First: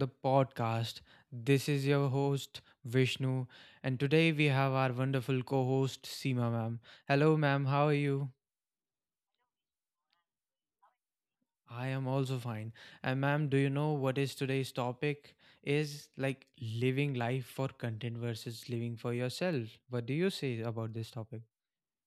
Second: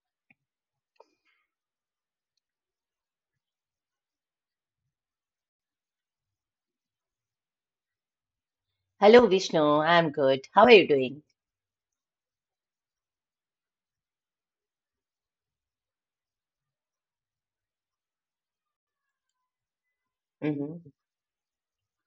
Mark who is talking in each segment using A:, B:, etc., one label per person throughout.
A: the podcast. This is your host, Vishnu, and today we have our wonderful co host, Seema, ma'am. Hello, ma'am. How are you?
B: Hello, Vishnu. I'm good. How are you doing?
A: I am also fine. And, ma'am, do you know what is today's topic? Is like living life for content versus living for yourself. What do you say
B: hmm
A: about this topic?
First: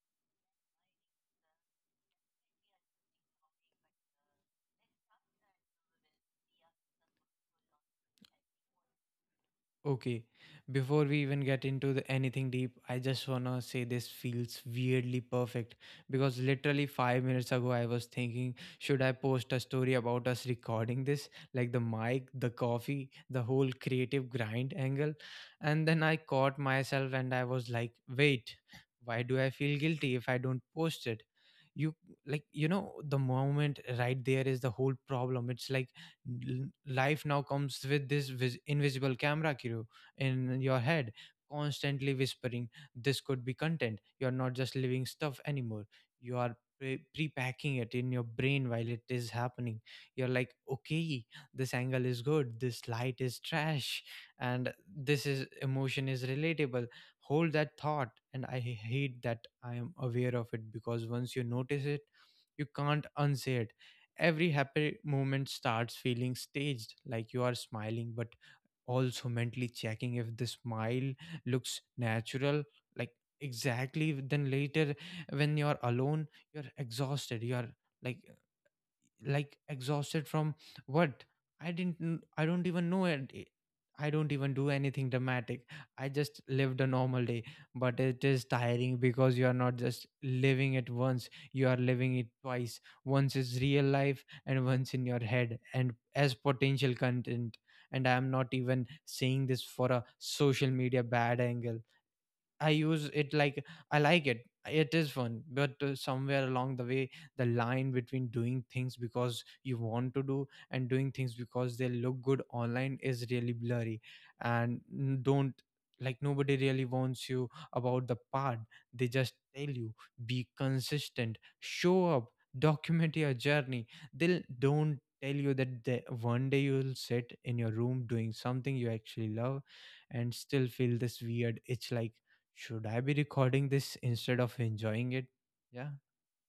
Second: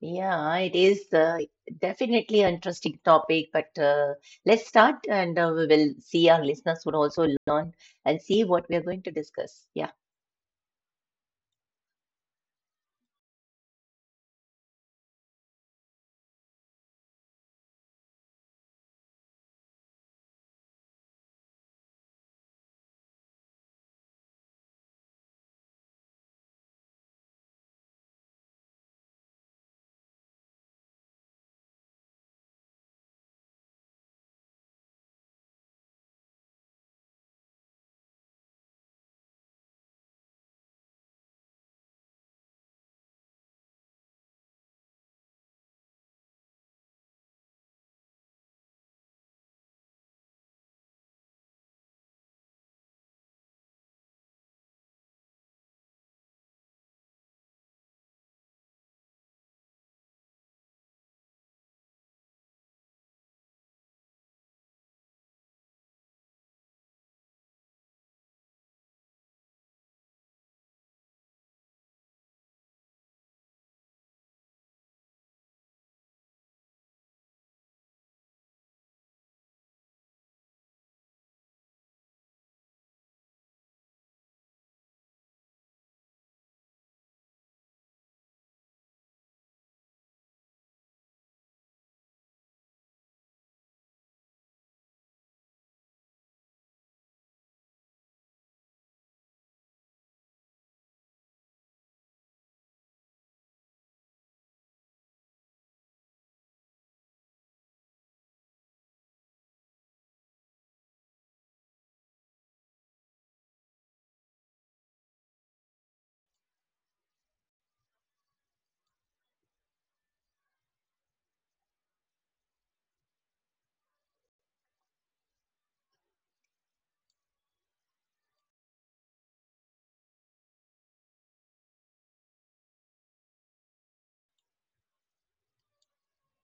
B: Yeah, it is definitely an interesting topic, but let's start and we will see. Our listeners would also learn and see what we are going to discuss. Yeah.
A: Okay, before we even get into the anything deep, I just wanna say this feels weirdly perfect because literally 5 minutes ago I was thinking, should I post a story about us recording this, like the mic, the coffee, the whole creative grind angle? And then I caught myself and I was like, wait, why do I feel guilty if I don't post it? You like, the moment right there is the whole problem. It's like life now comes with this invisible camera crew in your head constantly whispering, this could be content. You're not just living stuff anymore, you are pre-packing it in your brain while it is happening. You're like, okay, this angle is good, this light is trash, and this is emotion is relatable, hold that thought. And I hate that I am aware of it, because once you notice it, you can't unsay it. Every happy moment starts feeling staged, like you are smiling, but also mentally checking if the smile looks natural. Like, exactly, then later when you're alone, you're exhausted, you're like like exhausted from what? I didn't kn- I don't even know, and I don't even do anything dramatic. I just lived a normal day, but it is tiring because you are not just living it once, you are living it twice, once is real life and once in your head and as potential content. And I am not even saying this for a social media bad angle. I use it, like, I like it. It is fun, but somewhere along the way, the line between doing things because you want to do and doing things because they look good online is really blurry. And don't, like, nobody really wants you about the part. They just tell you, be consistent, show up, document your journey. They don't tell you that the, one day you'll sit in your room doing something you actually love and still feel this weird itch, like, should I be recording this instead of enjoying it? Yeah.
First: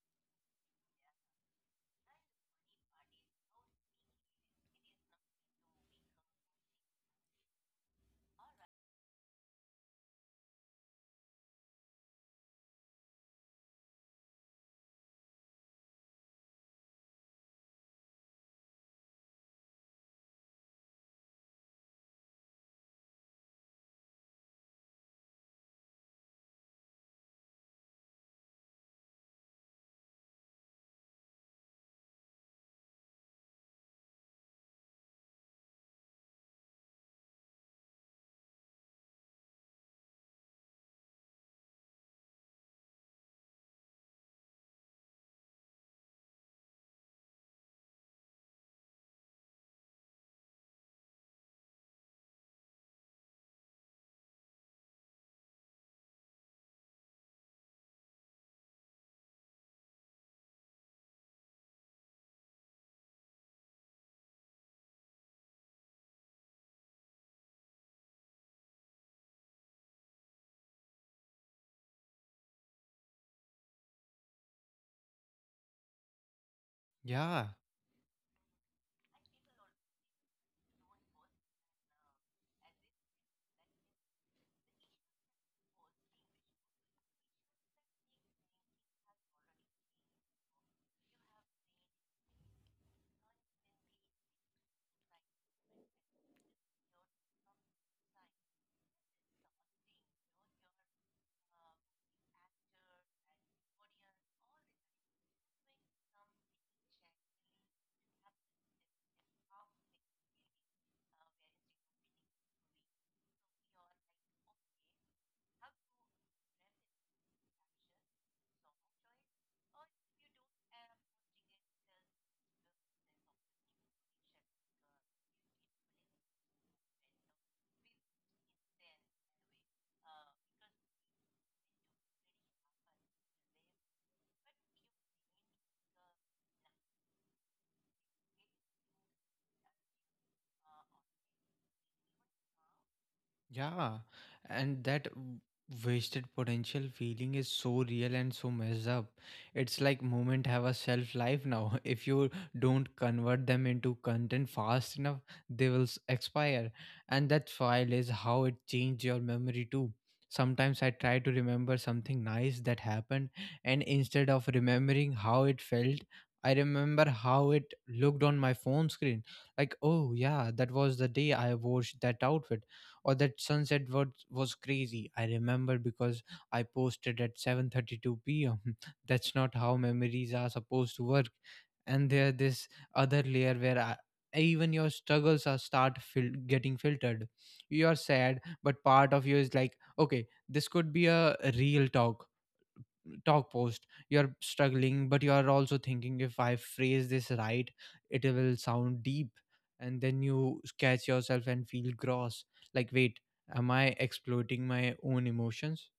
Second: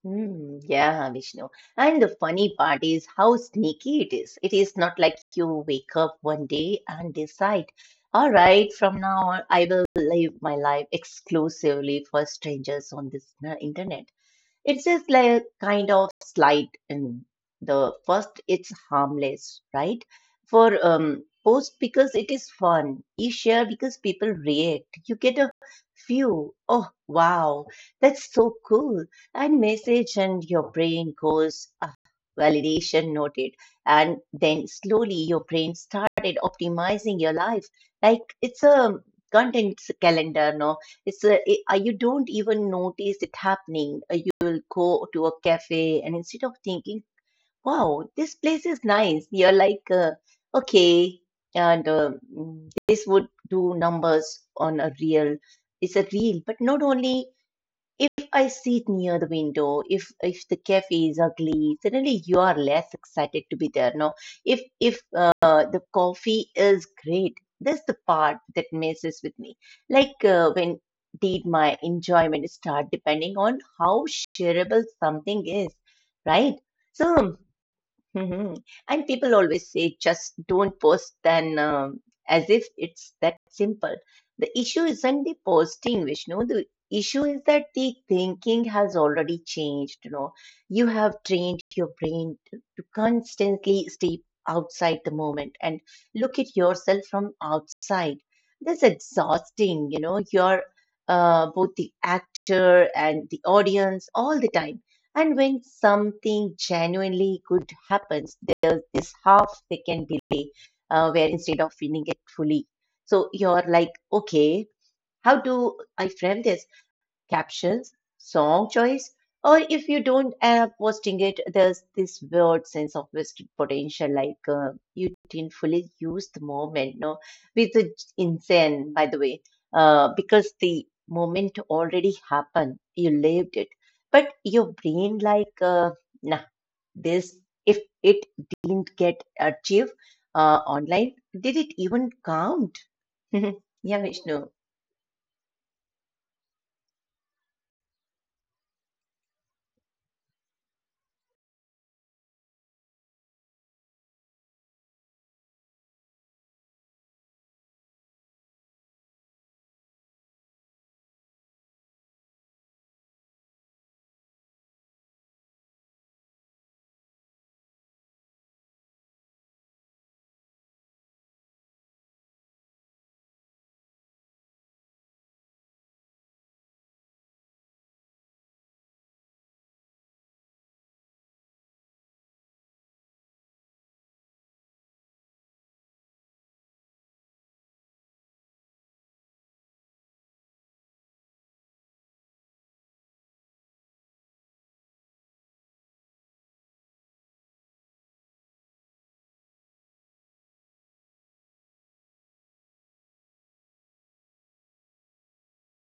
B: Hmm. Yeah, Vishnu, and the funny part is how sneaky it is. It is not like you wake up one day and decide, all right, from now on, I will live my life exclusively for strangers on this internet. It's just like kind of slight in the first, it's harmless, right? For post because it is fun. You share because people react. You get a few, oh wow, that's so cool, and message, and your brain goes, ah, validation noted. And then slowly your brain started optimizing your life. Like it's a content calendar, no? You don't even notice it happening. You will go to a cafe, and instead of thinking, "Wow, this place is nice," you're like, "Okay," and this would do numbers on a real. It's a real, but not only if I sit near the window, if the cafe is ugly, suddenly you are less excited to be there. No, if the coffee is great, that's the part that messes with me. Like when did my enjoyment start depending on how shareable something is, right? So.
A: Yeah.
B: Mhm. And people always say, just don't post, then, as if it's that simple. The issue isn't the posting, Vishnu. The issue is that the thinking has already changed. You know, you have trained your brain to constantly stay outside the moment and look at yourself from outside. That's exhausting. You know, you're both the actor and the audience all the time. And when something genuinely good happens, there's this half second delay where instead of feeling it fully, so you're like, okay, how do I frame this? Captions, song choice, or if you don't posting it, there's this weird sense of wasted potential, like you didn't fully use the moment. No, with the insane, by the way, because the moment already happened, you lived it, but your brain like, nah, this, if it didn't get achieved online, did it even count?
A: Yeah,
B: Yeah, Vishnu.
A: and that wasted potential feeling is so real and so messed up. It's like moment have a shelf life now. If you don't convert them into content fast enough, they will expire. And that file is how it changed your memory too. Sometimes I try to remember something nice that happened, and instead of remembering how it felt, I remember how it looked on my phone screen. Like, oh yeah, that was the day I wore that outfit or that sunset was crazy. I remember because I posted at 7:32 p.m. That's not how memories are supposed to work. And there this other layer where I, even your struggles are start getting filtered. You are sad, but part of you is like, okay, this could be a real talk post. You're struggling, but you are also thinking, if I phrase this right, it will sound deep. And then you catch yourself and feel gross, like, wait, am I exploiting my own emotions?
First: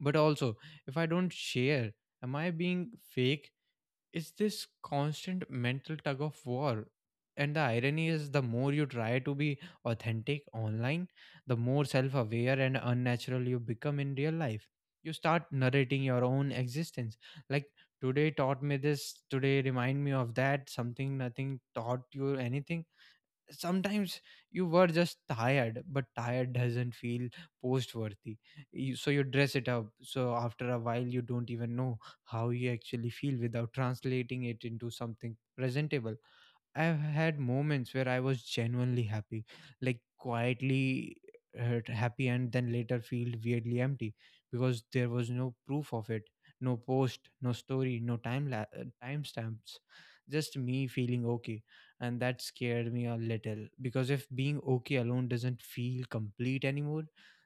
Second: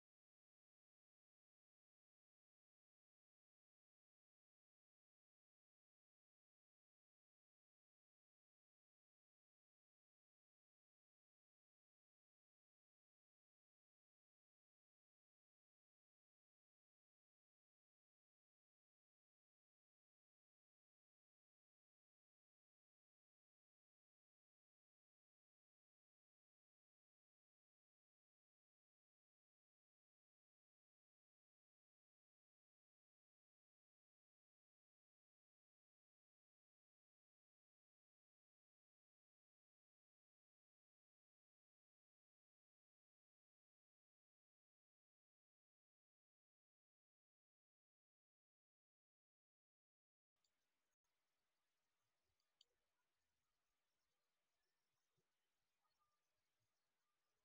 A: But also, if I don't share, am I being fake? It's this constant mental tug of war. And the irony is, the more you try to be authentic online, the more self aware and unnatural you become in real life. You start narrating your own existence. Like, today taught me this, today remind me of that, something, nothing taught you anything sometimes. You were just tired, but tired doesn't feel post worthy, so you dress it up. So after a while you don't even know how you actually feel without translating it into something presentable. I've had moments where I was genuinely happy, like quietly happy, and then later feel weirdly empty because there was no proof of it, no post, no story, no timestamps, just me feeling okay, and that scared me a little, because if being okay alone doesn't feel complete anymore,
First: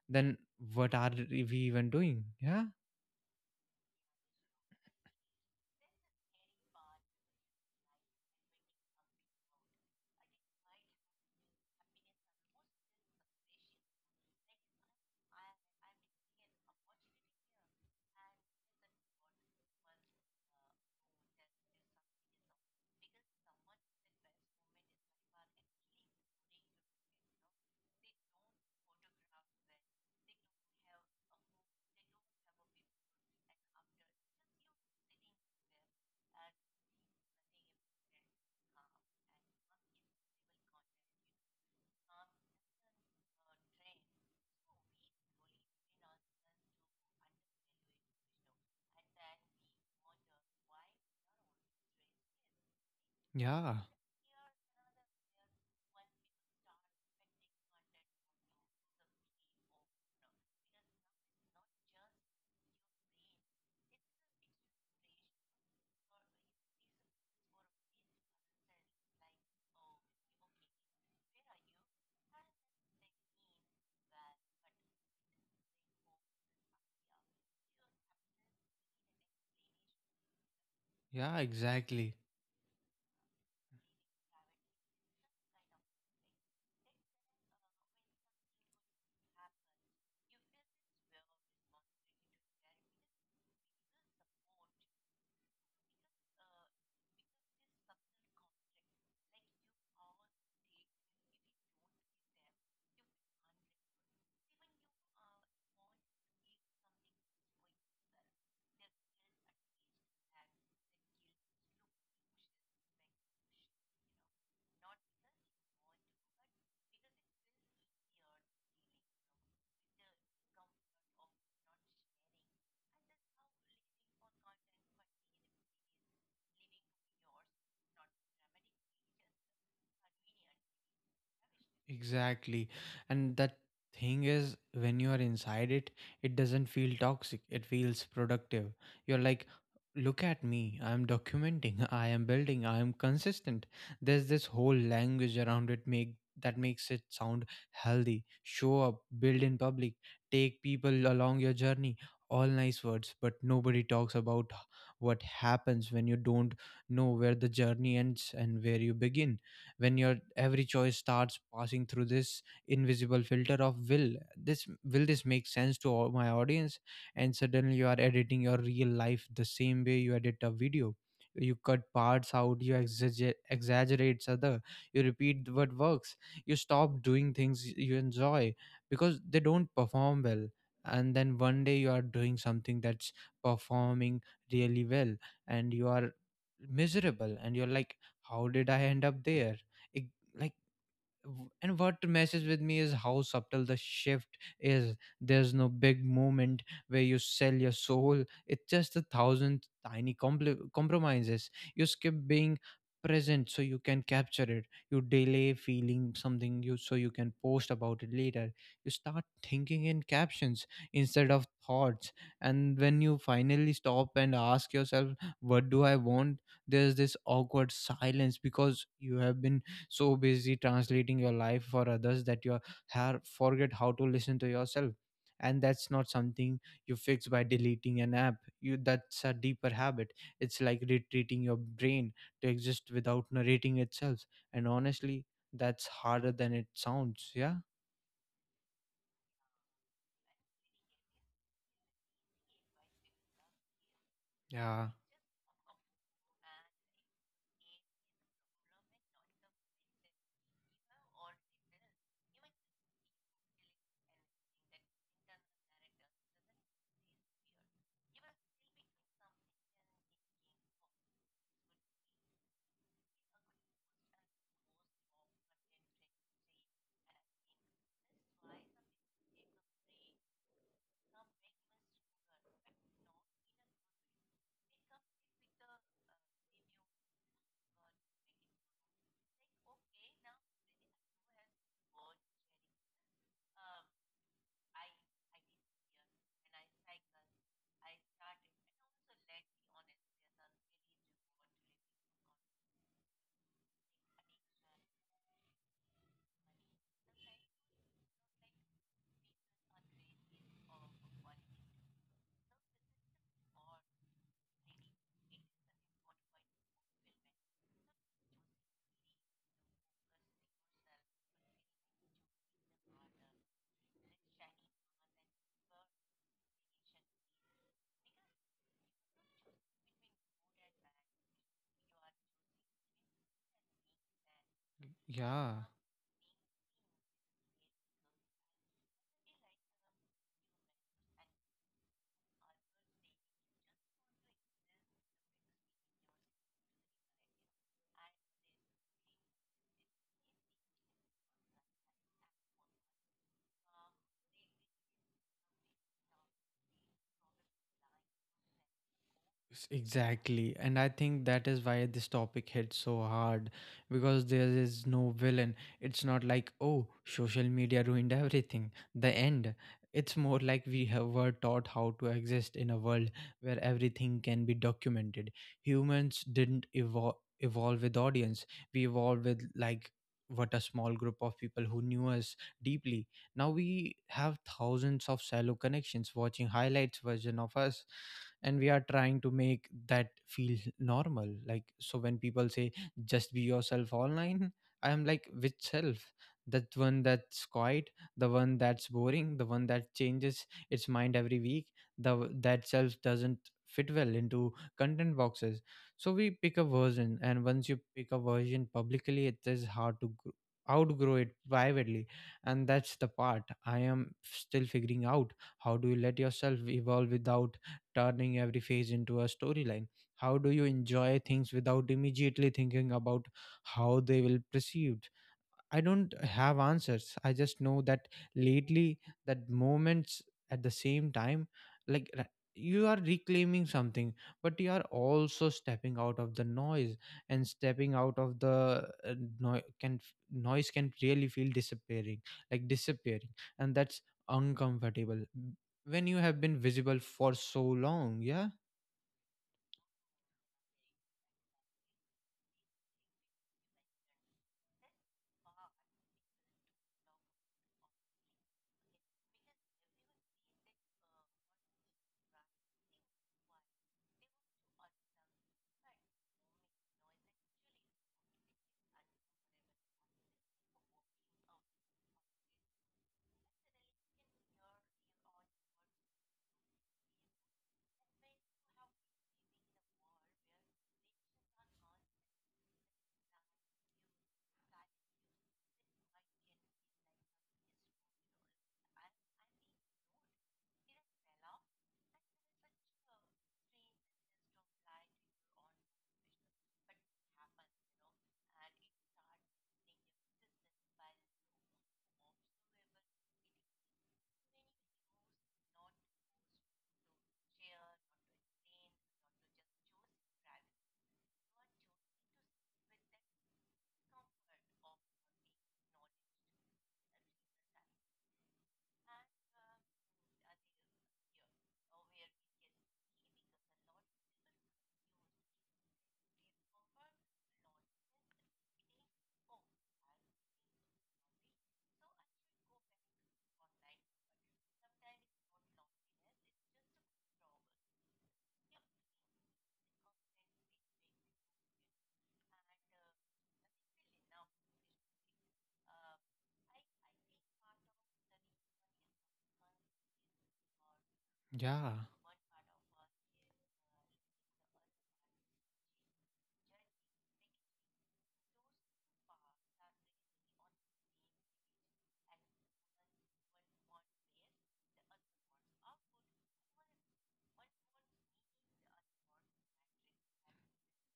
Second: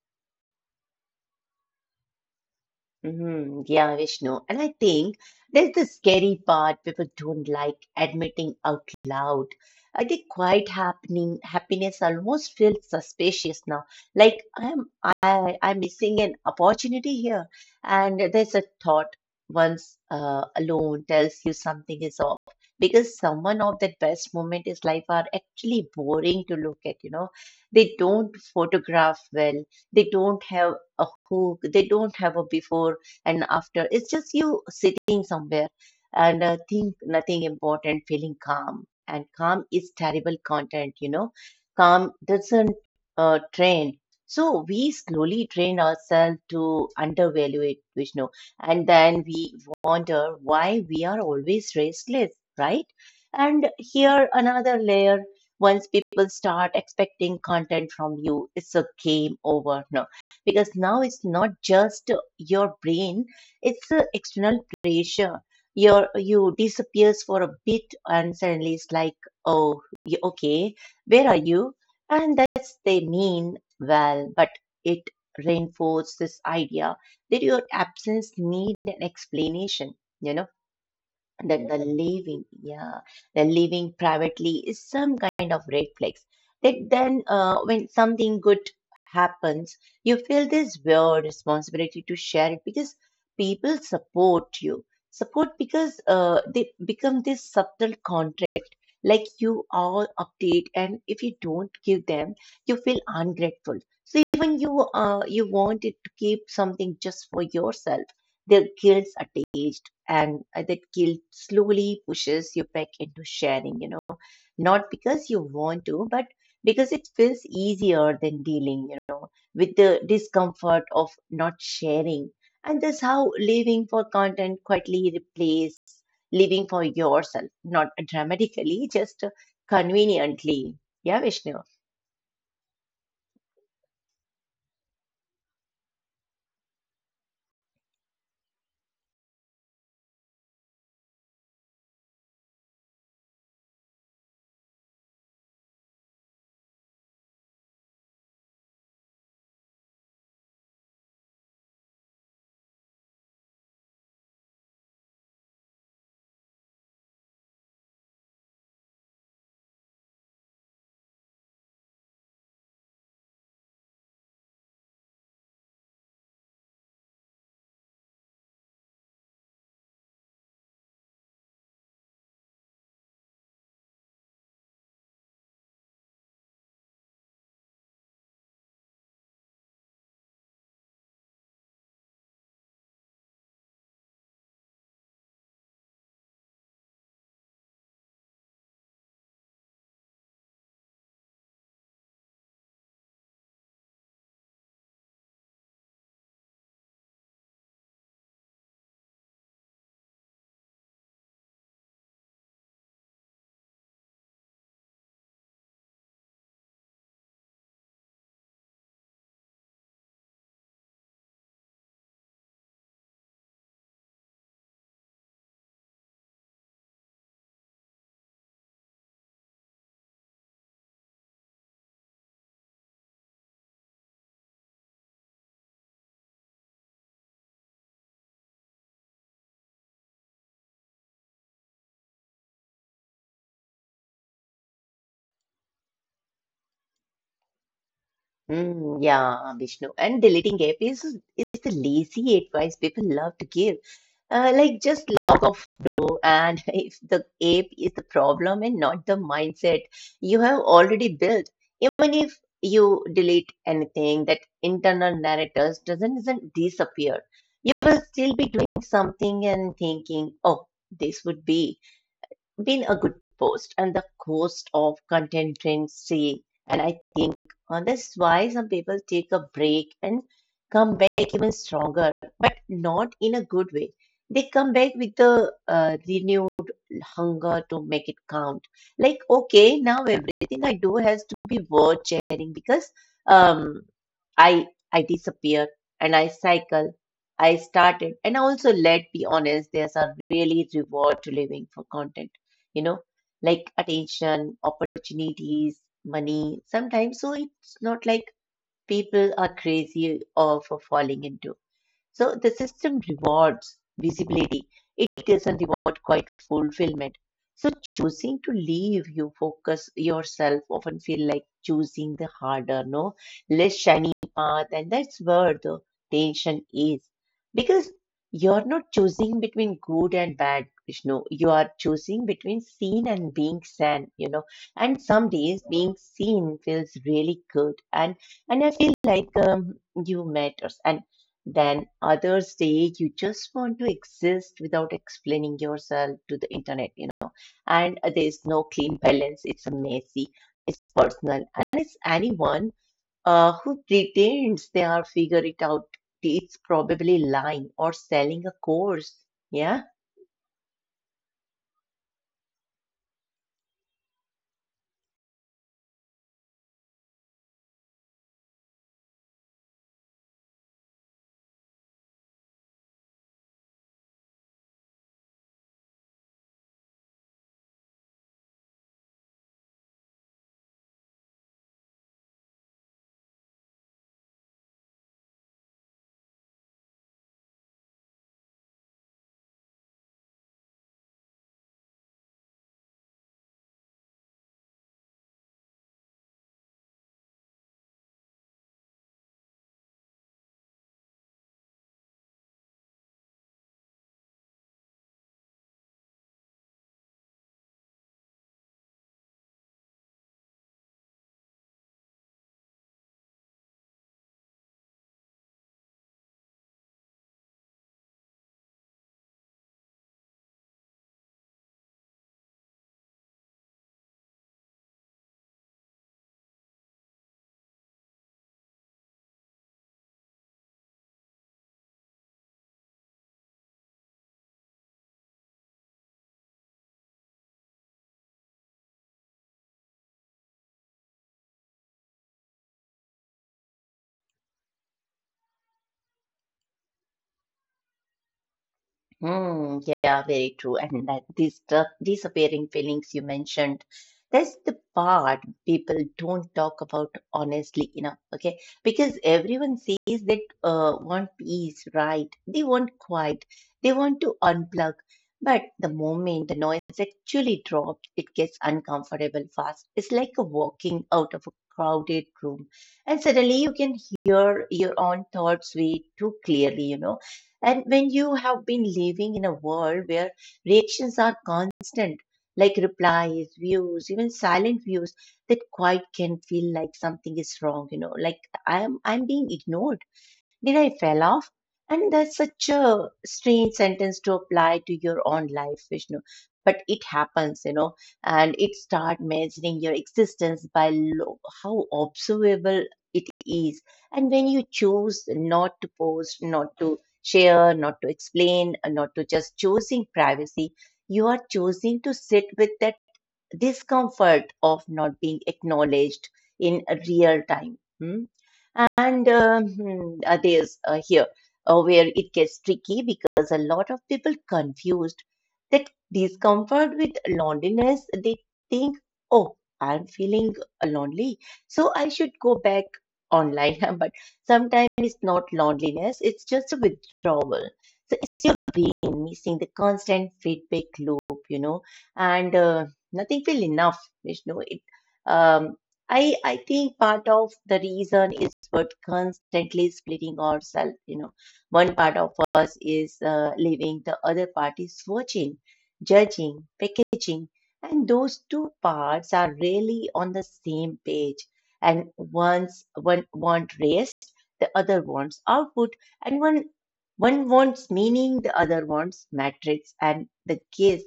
A: then what are we even doing? Yeah,
B: Yeah, Vishnu. And I think there's the scary part people don't like admitting out loud. I think quite happening happiness almost feels suspicious now. Like I'm missing an opportunity here. And there's a thought once alone tells you something is off because someone of that best moment is life are actually boring to look at, you know. They don't photograph well. They don't have a hook. They don't have a before and after. It's just you sitting somewhere and think nothing important, feeling calm. And calm is terrible content, you know. Calm doesn't train. So we slowly train ourselves to undervalue it, Vishnu. And then we wonder why we are always restless, right? And
A: yeah,
B: here another layer, once people start expecting content from you, it's a game over. No, because now it's not just your brain, it's the external pressure. Your you disappears for a bit and suddenly it's like, oh, okay, where are you? And that's, they mean well, but it reinforces this idea that your absence need an explanation, you know,
A: yeah,
B: that the
A: exactly.
B: living, yeah, the living privately is some kind of red flags. That then, when something good happens, you feel this weird responsibility to share it because people support you. Support because they become this subtle contract, like you all update, and if you don't give them, you feel ungrateful. So even you you wanted to keep something just for yourself, the guilt's attached, and that guilt slowly pushes you back into sharing, you know, not because you want to, but because it feels easier than dealing, you know, with the discomfort of not sharing. And that's how living for content quietly replaces living for yourself, not dramatically, just conveniently. Yeah, Vishnu.
A: Exactly. And that thing is, when you are inside it, it doesn't feel toxic. It feels productive. You're like, look at me. I'm documenting. I am building. I am consistent. There's this whole language around it make that makes it sound healthy. Show up, build in public, take people along your journey. All nice words, but nobody talks about what happens when you don't know where the journey ends and where you begin, when your every choice starts passing through this invisible filter of, will this make sense to all my audience? And suddenly you are editing your real life the same way you edit a video. You cut parts out, you exaggerate other, you repeat what works, you stop doing things you enjoy because they don't perform well. And then one day you are doing something that's performing really well, and you are miserable, and you're like, how did I end up there? it, like, and what messes with me is how subtle the shift is. There's no big moment where you sell your soul. It's just a thousand tiny compli compromises. You skip being present so you can capture it. You delay feeling something you so you can post about it later. You start thinking in captions instead of thoughts. And when you finally stop and ask yourself, "What do I want?" there's this awkward silence, because you have been so busy translating your life for others that you have forget how to listen to yourself. And that's not something you fix by deleting an app. You That's a deeper habit. It's like retreating your brain to exist without narrating itself. And honestly, that's harder than it sounds. Yeah,
B: Mm, yeah, Vishnu. And deleting app is the lazy advice people love to give. Like,
A: yeah,
B: just log off, bro. And if the app is the problem and not the mindset you have already built, even if you delete anything, that internal narrator doesn't disappear. You will still be doing something and thinking, oh, this would be been a good post and the cost of contingency. And I think on this why some people take a break and come back even stronger, but not in a good way. They come back with the renewed hunger to make it count. Like, okay, now everything I do has to be worth sharing because um, I disappear and I cycle. I started. And also, let be honest, there's a really reward to living for content, you know, like attention, opportunities, money sometimes. So it's not like people are crazy or for falling into. So the system rewards visibility. It doesn't reward quite fulfillment. So choosing to leave you focus yourself often feel like choosing the harder, no, less shiny path, and that's where the tension is. Because you're not choosing between good and bad, Vishnu. You are choosing between seen and being seen, you know. And some
A: yeah,
B: days being seen feels really good. And I feel like you matters. And then others say you just want to exist without explaining yourself to the internet, you know. And there's no clean balance. It's messy, it's personal, and it's anyone who pretends they are figure it out. It's probably lying or selling a course. Yeah.
A: exactly. And I think that is why this topic hits so hard, because there is no villain. It's not like, oh, social media ruined everything, the end. It's more like we have were taught how to exist in a world where everything can be documented. Humans didn't evolve with audience. We evolved with, like, what, a small group of people who knew us deeply. Now we have thousands of shallow connections watching highlights version of us, and we are trying to make that feel normal. Like, so when people say, just be yourself online, I am like, which self? That one that's quiet, the one that's boring, the one that changes its mind every week? The that self doesn't fit well into content boxes. So we pick a version, and once you pick a version publicly, it is hard to outgrow it privately. And that's the part I am still figuring out. How do you let yourself evolve without turning every phase into a storyline? How do you enjoy things without immediately thinking about how they will perceived? I don't have answers. I just know that lately, that moments at the same time, like you are reclaiming something, but you are also stepping out of the noise, and stepping out of the noise can really feel disappearing, like disappearing, and that's uncomfortable when you have been visible for so long. Yeah,
B: Hmm, yeah, very true. And that these the disappearing feelings you mentioned, that's the part people don't talk about honestly enough, okay? Because everyone says that want peace, right? They want quiet, they want to unplug. But the moment the noise actually drops, it gets uncomfortable fast. It's like a walking out of a crowded room, and suddenly you can hear your own thoughts way too clearly, you know. And when you have been living in a world where reactions are constant, like replies, views, even silent views, that quite can feel like something is wrong, you know, like I'm being ignored. Did I fell off? And that's such a strange sentence to apply to your own life, Vishnu. But it happens, you know, and it start measuring your existence by how observable it is. And when you choose not to post, not to share, not to explain, not to just choosing privacy, you are choosing to sit with that discomfort of not being acknowledged in a real time. Hmm? And hmm, there's here where it gets tricky because a lot of people confused that discomfort with loneliness. They think, oh, I'm feeling lonely, so I should go back online. But sometimes it's not loneliness, it's just a withdrawal. So it's your brain missing the constant feedback loop, you know, and nothing feel enough, Vishnu. Um, I think part of the reason is what constantly splitting ourselves. You know,
A: yeah,
B: one part of us is living, the other part is watching, judging, packaging, and those two parts are really on the same page. And one wants rest, the other wants output, and one wants meaning, the other wants metrics and the gaze.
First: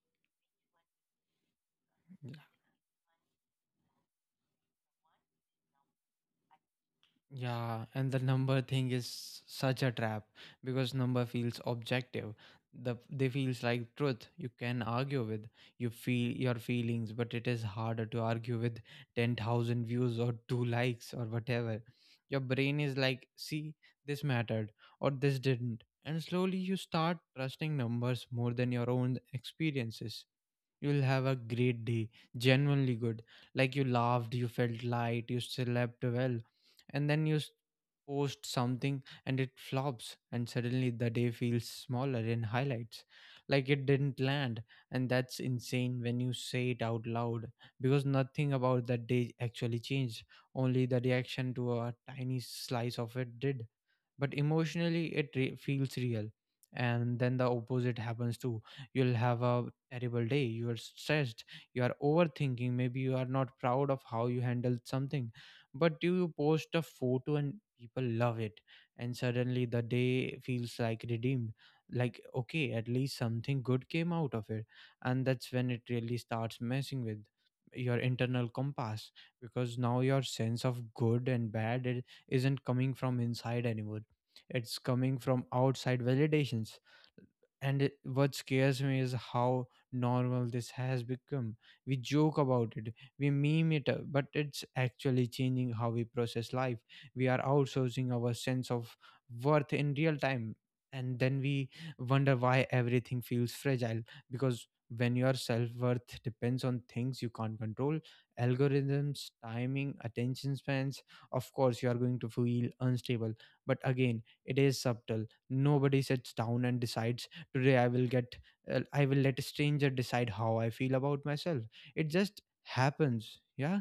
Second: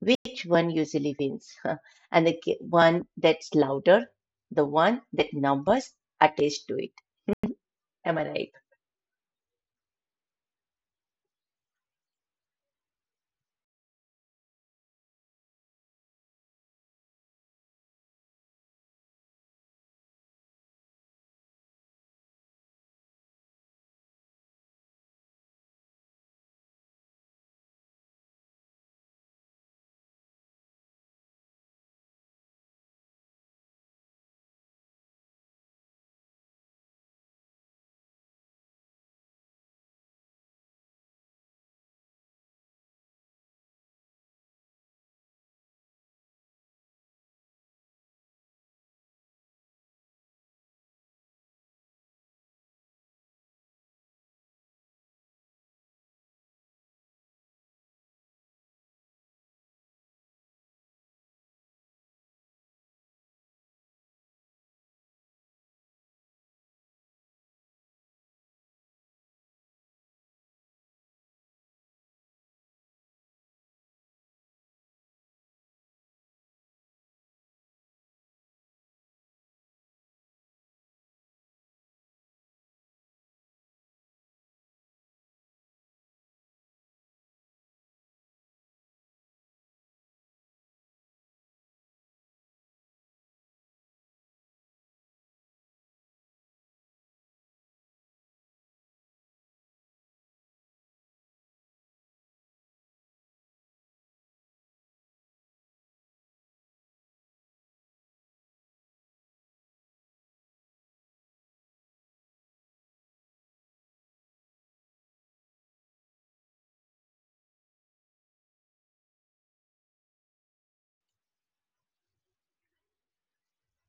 B: Which one usually wins? And
A: yeah,
B: the one that's louder, the one that numbers attached to it.
A: yeah, and
B: Am
A: the
B: I right?
A: number thing is such a trap, because number feels objective, they feels like truth you can argue with. You feel your feelings, but it is harder to argue with 10,000 views or 2 likes or whatever. Your brain is like, see, this mattered or this didn't. And slowly you start trusting numbers more than your own experiences. You'll have a great day, genuinely good. Like you laughed, you felt light, you slept well, and then you post something and it flops, and suddenly the day feels smaller in highlights, like it didn't land. And that's insane when you say it out loud because nothing about that day actually changed, only the reaction to a tiny slice of it did, but emotionally it feels real. And then the opposite happens too. You'll have a terrible day, you are stressed, you are overthinking, maybe you are not proud of how you handled something, but you post a photo and people love it, and suddenly the day feels like redeemed. Like, okay, at least something good came out of it. And that's when it really starts messing with your internal compass, because now your sense of good and bad, it isn't coming from inside anymore, it's coming from outside validations. And what scares me is how normal this has become. We joke about it, we meme it up, but it's actually changing how we process life. We are outsourcing our sense of worth in real time, and then we wonder why everything feels fragile, because when your self-worth depends on things you can't control, algorithms, timing, attention spans, of course you are going to feel unstable. But again, it is subtle. Nobody sits down and decides, today I will get I will let a stranger decide how I feel about myself. It just happens. Yeah.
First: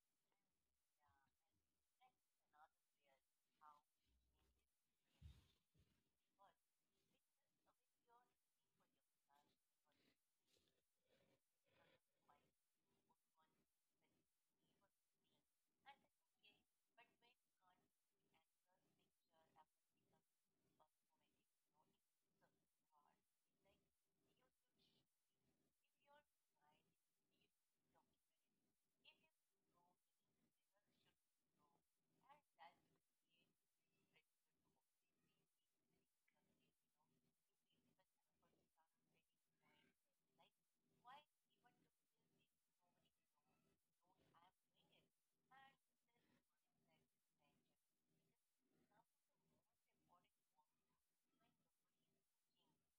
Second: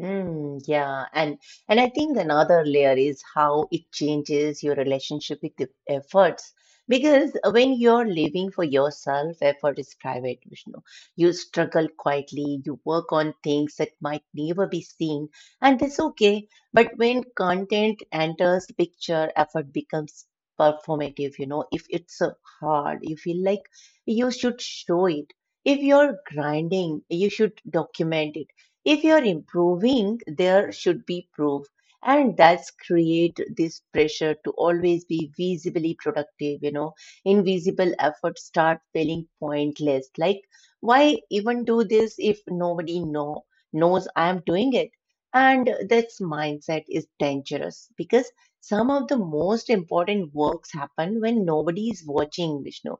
B: Mm, yeah, and I think another layer is how it changes your relationship with the efforts. Because when you're living for yourself, effort is private, Vishnu. You struggle quietly, you work on things that might never be seen, and that's okay. But when content enters the picture, effort becomes performative, you know. If it's hard, you feel like you should show it. If you're grinding, you should document it. If you're improving, there should be proof. And that's create this pressure to always be visibly productive, you know. Invisible efforts start feeling pointless. Like, why even do this if nobody knows I am doing it? And this mindset is dangerous because some of the most important works happen when nobody is watching, Vishnu.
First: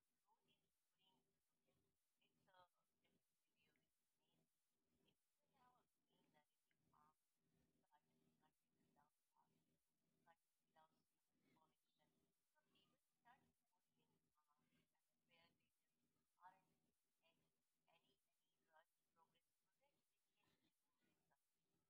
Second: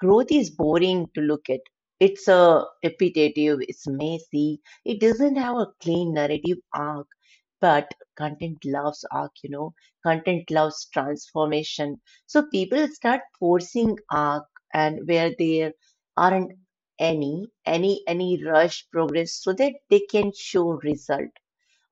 B: Growth is boring to look at. It's repetitive, it's messy, it doesn't have a clean narrative arc, but content loves arc, you know, content loves transformation. So people start forcing arc and where there aren't any rush progress so that they can show result,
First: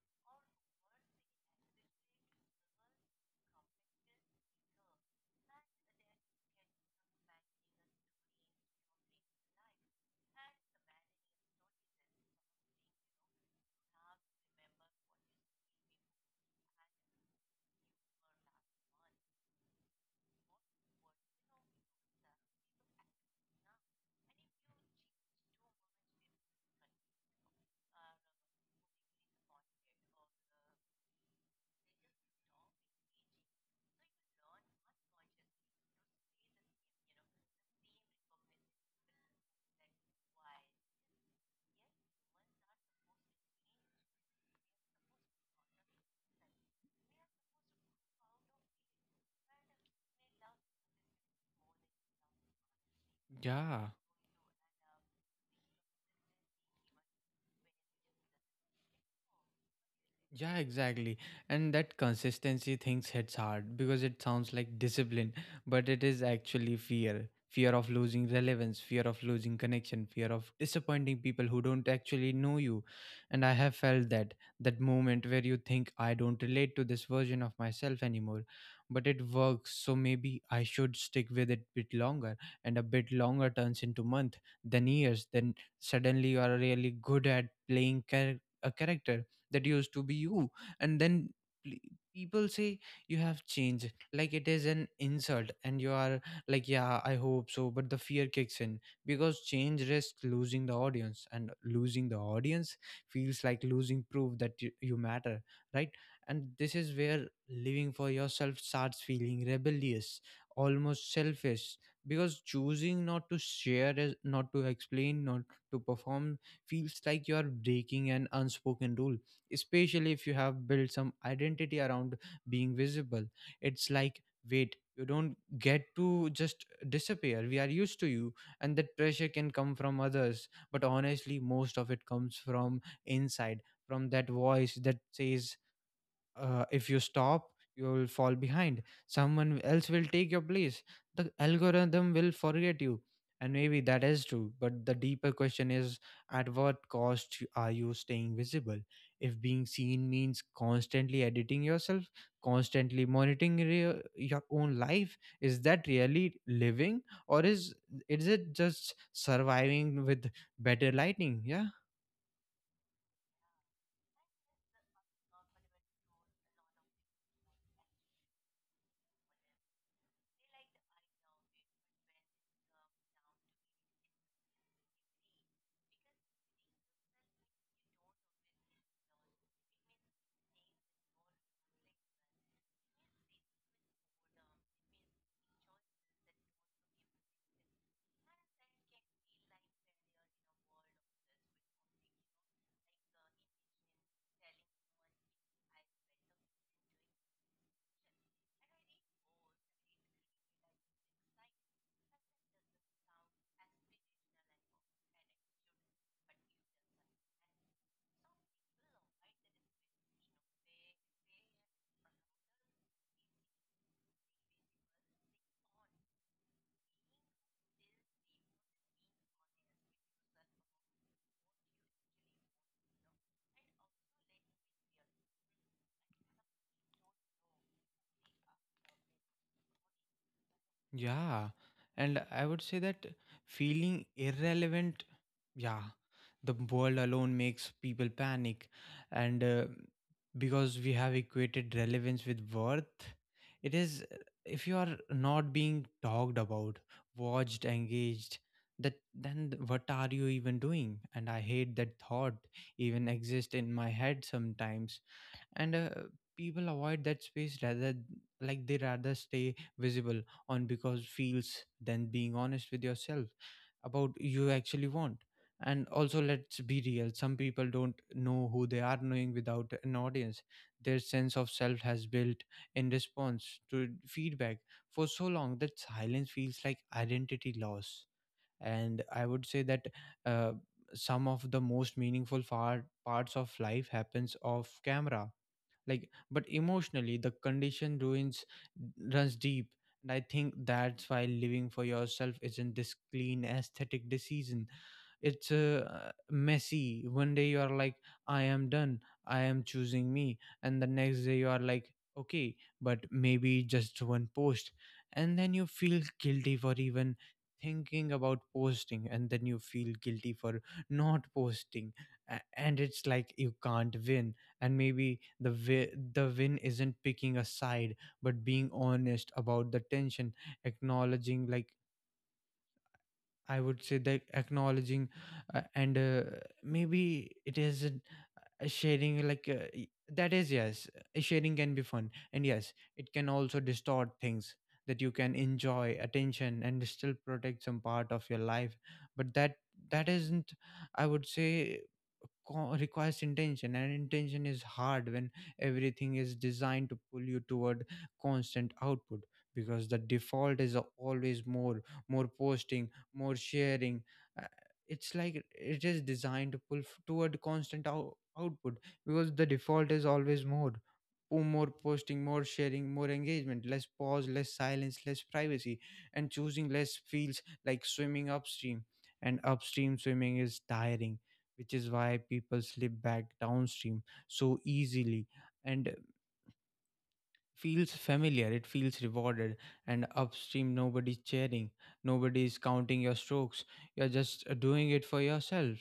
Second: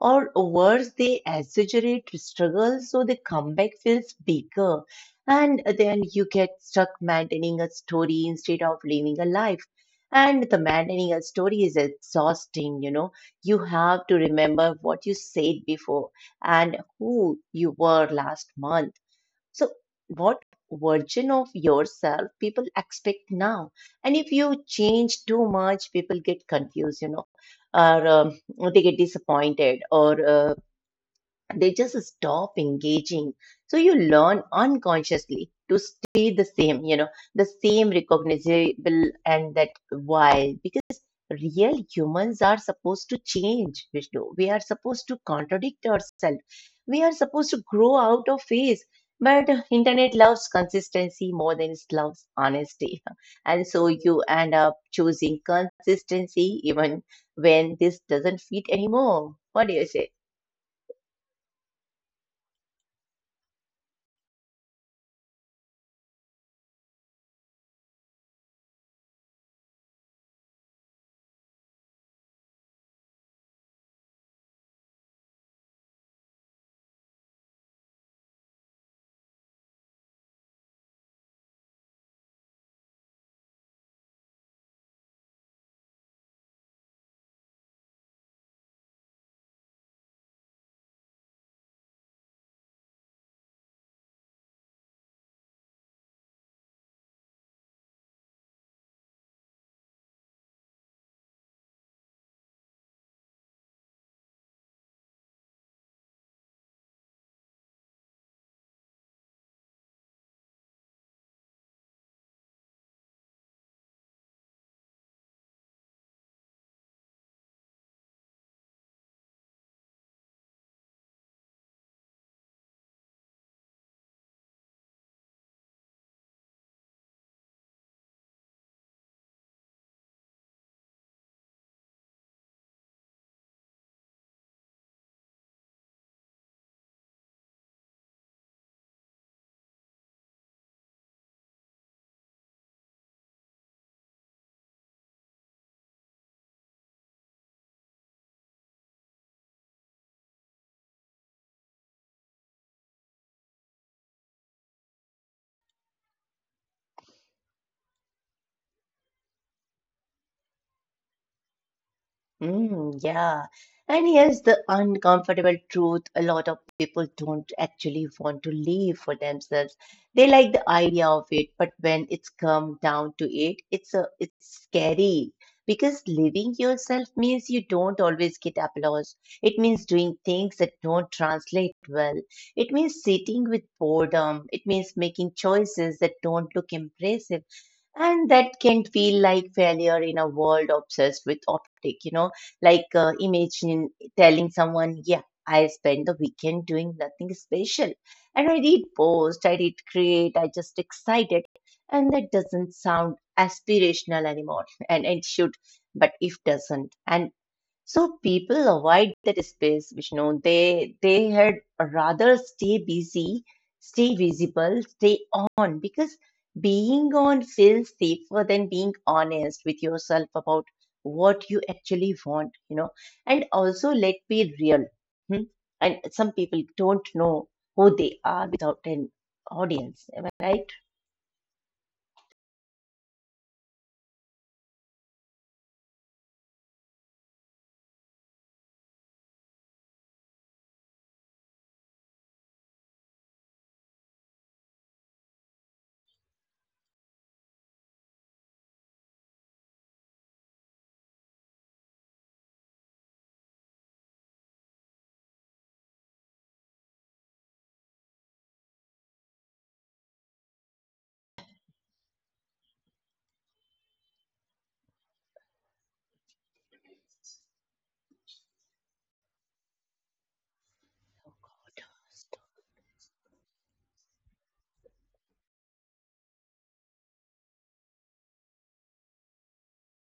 B: or worse, they exaggerate struggle so the comeback feels bigger. And then you get stuck maintaining a story instead of living a life. And the maintaining a story is exhausting, you know. You have to remember what you said before and who you were last month. So, what version of yourself people expect now? And if you change too much, people get confused, you know, or they get disappointed, or they just stop engaging. So you learn unconsciously to stay the same, you know, the same recognizable. And that why? Because real humans are supposed to change, Vishnu. We are supposed to contradict ourselves, we are supposed to grow out of phase, but internet loves consistency more than it loves honesty. And so
A: Yeah.
B: you end up choosing consistency even when this doesn't fit anymore. What do you say?
A: Yeah, exactly. And that consistency things hits hard because it sounds like discipline, but it is actually fear. Fear of losing relevance, fear of losing connection, fear of disappointing people who don't actually know you. And I have felt that, that moment where you think, I don't relate to this version of myself anymore, but it works. So maybe I should stick with it bit longer, and a bit longer turns into month, then years, then suddenly you are really good at playing a character that used to be you. And then pl- people say you have changed like it is an insult, and you are like, yeah, I hope so. But the fear kicks in, because change risks losing the audience, and losing the audience feels like losing proof that you matter, right? And this is where living for yourself starts feeling rebellious, almost selfish, because choosing not to explain, not to perform, feels like you are breaking an unspoken rule, especially if you have built some identity around being visible. It's like, wait, you don't get to just disappear. We are used to you. And that pressure can come from others, but honestly, most of it comes from inside, from that voice that says, if you stop, you will fall behind, someone else will take your place, the algorithm will forget you. And maybe that is true, but the deeper question is, at what cost are you staying visible? If being seen means constantly editing yourself, constantly monitoring your own life, is that really living, or is it just surviving with better lighting? Yeah.
B: Mm, yeah. And here's the uncomfortable truth. A lot of people don't actually want to live for themselves. They like the idea of it, but when it's come down to it, it's scary because living yourself means you don't always get applause. It means doing things that don't translate well. It means sitting with boredom. It means making choices that don't look impressive, and that can feel like failure in a world obsessed with optic, you know, like imagine telling someone, yeah, I spent the weekend doing nothing special, and I did post, I did create, I just excited. And that doesn't sound aspirational anymore, and it should, but if doesn't. And so people avoid that space, Vishnu. They had rather stay busy, stay visible, stay on because being on feels safer than being honest with yourself about what you actually want, you know. And also, let be real. Hmm? And some people don't know who they are without an audience. Am I right?
A: Yeah, and I would say that, feeling irrelevant, yeah, the world alone makes people panic. And because we have equated relevance with worth, it is if you are not being talked about, watched, engaged, that then th- what are you even doing? And I hate that thought even exist in my head sometimes. And people avoid that space, rather, like they rather stay visible, on because feels, than being honest with yourself about you actually want. And also, let's be real, some people don't know who they are knowing without an audience. Their sense of self has built in response to feedback for so long that silence feels like identity loss. And I would say that, uh, some of the most meaningful far parts of life happens off camera. Like, but emotionally, the condition ruins runs deep. And I think that's why living for yourself isn't this clean aesthetic decision. It's messy. One day you are like, I am done, I am choosing me, and the next day you are like, okay, but maybe just one post. And then you feel guilty for even thinking about posting, and then you feel guilty for not posting. And it's like, you can't win. And maybe the win isn't picking a side, but being honest about the tension, acknowledging, like, I would say that acknowledging, and maybe it is, sharing, like, that is, yes, sharing can be fun, and yes, it can also distort things, that you can enjoy attention and still protect some part of your life. But that, that isn't, I would say, requires intention. And intention is hard when everything is designed to pull you toward constant output, because the default is always more, more posting, more sharing. It's like it is designed to pull toward constant output, because the default is always more. More posting, more sharing, more engagement, less pause, less silence, less privacy. And choosing less feels like swimming upstream, and upstream swimming is tiring, which is why people slip back downstream so easily. And feels familiar, it feels rewarded. And upstream, nobody's cheering, nobody's counting your strokes, you're just doing it for yourself.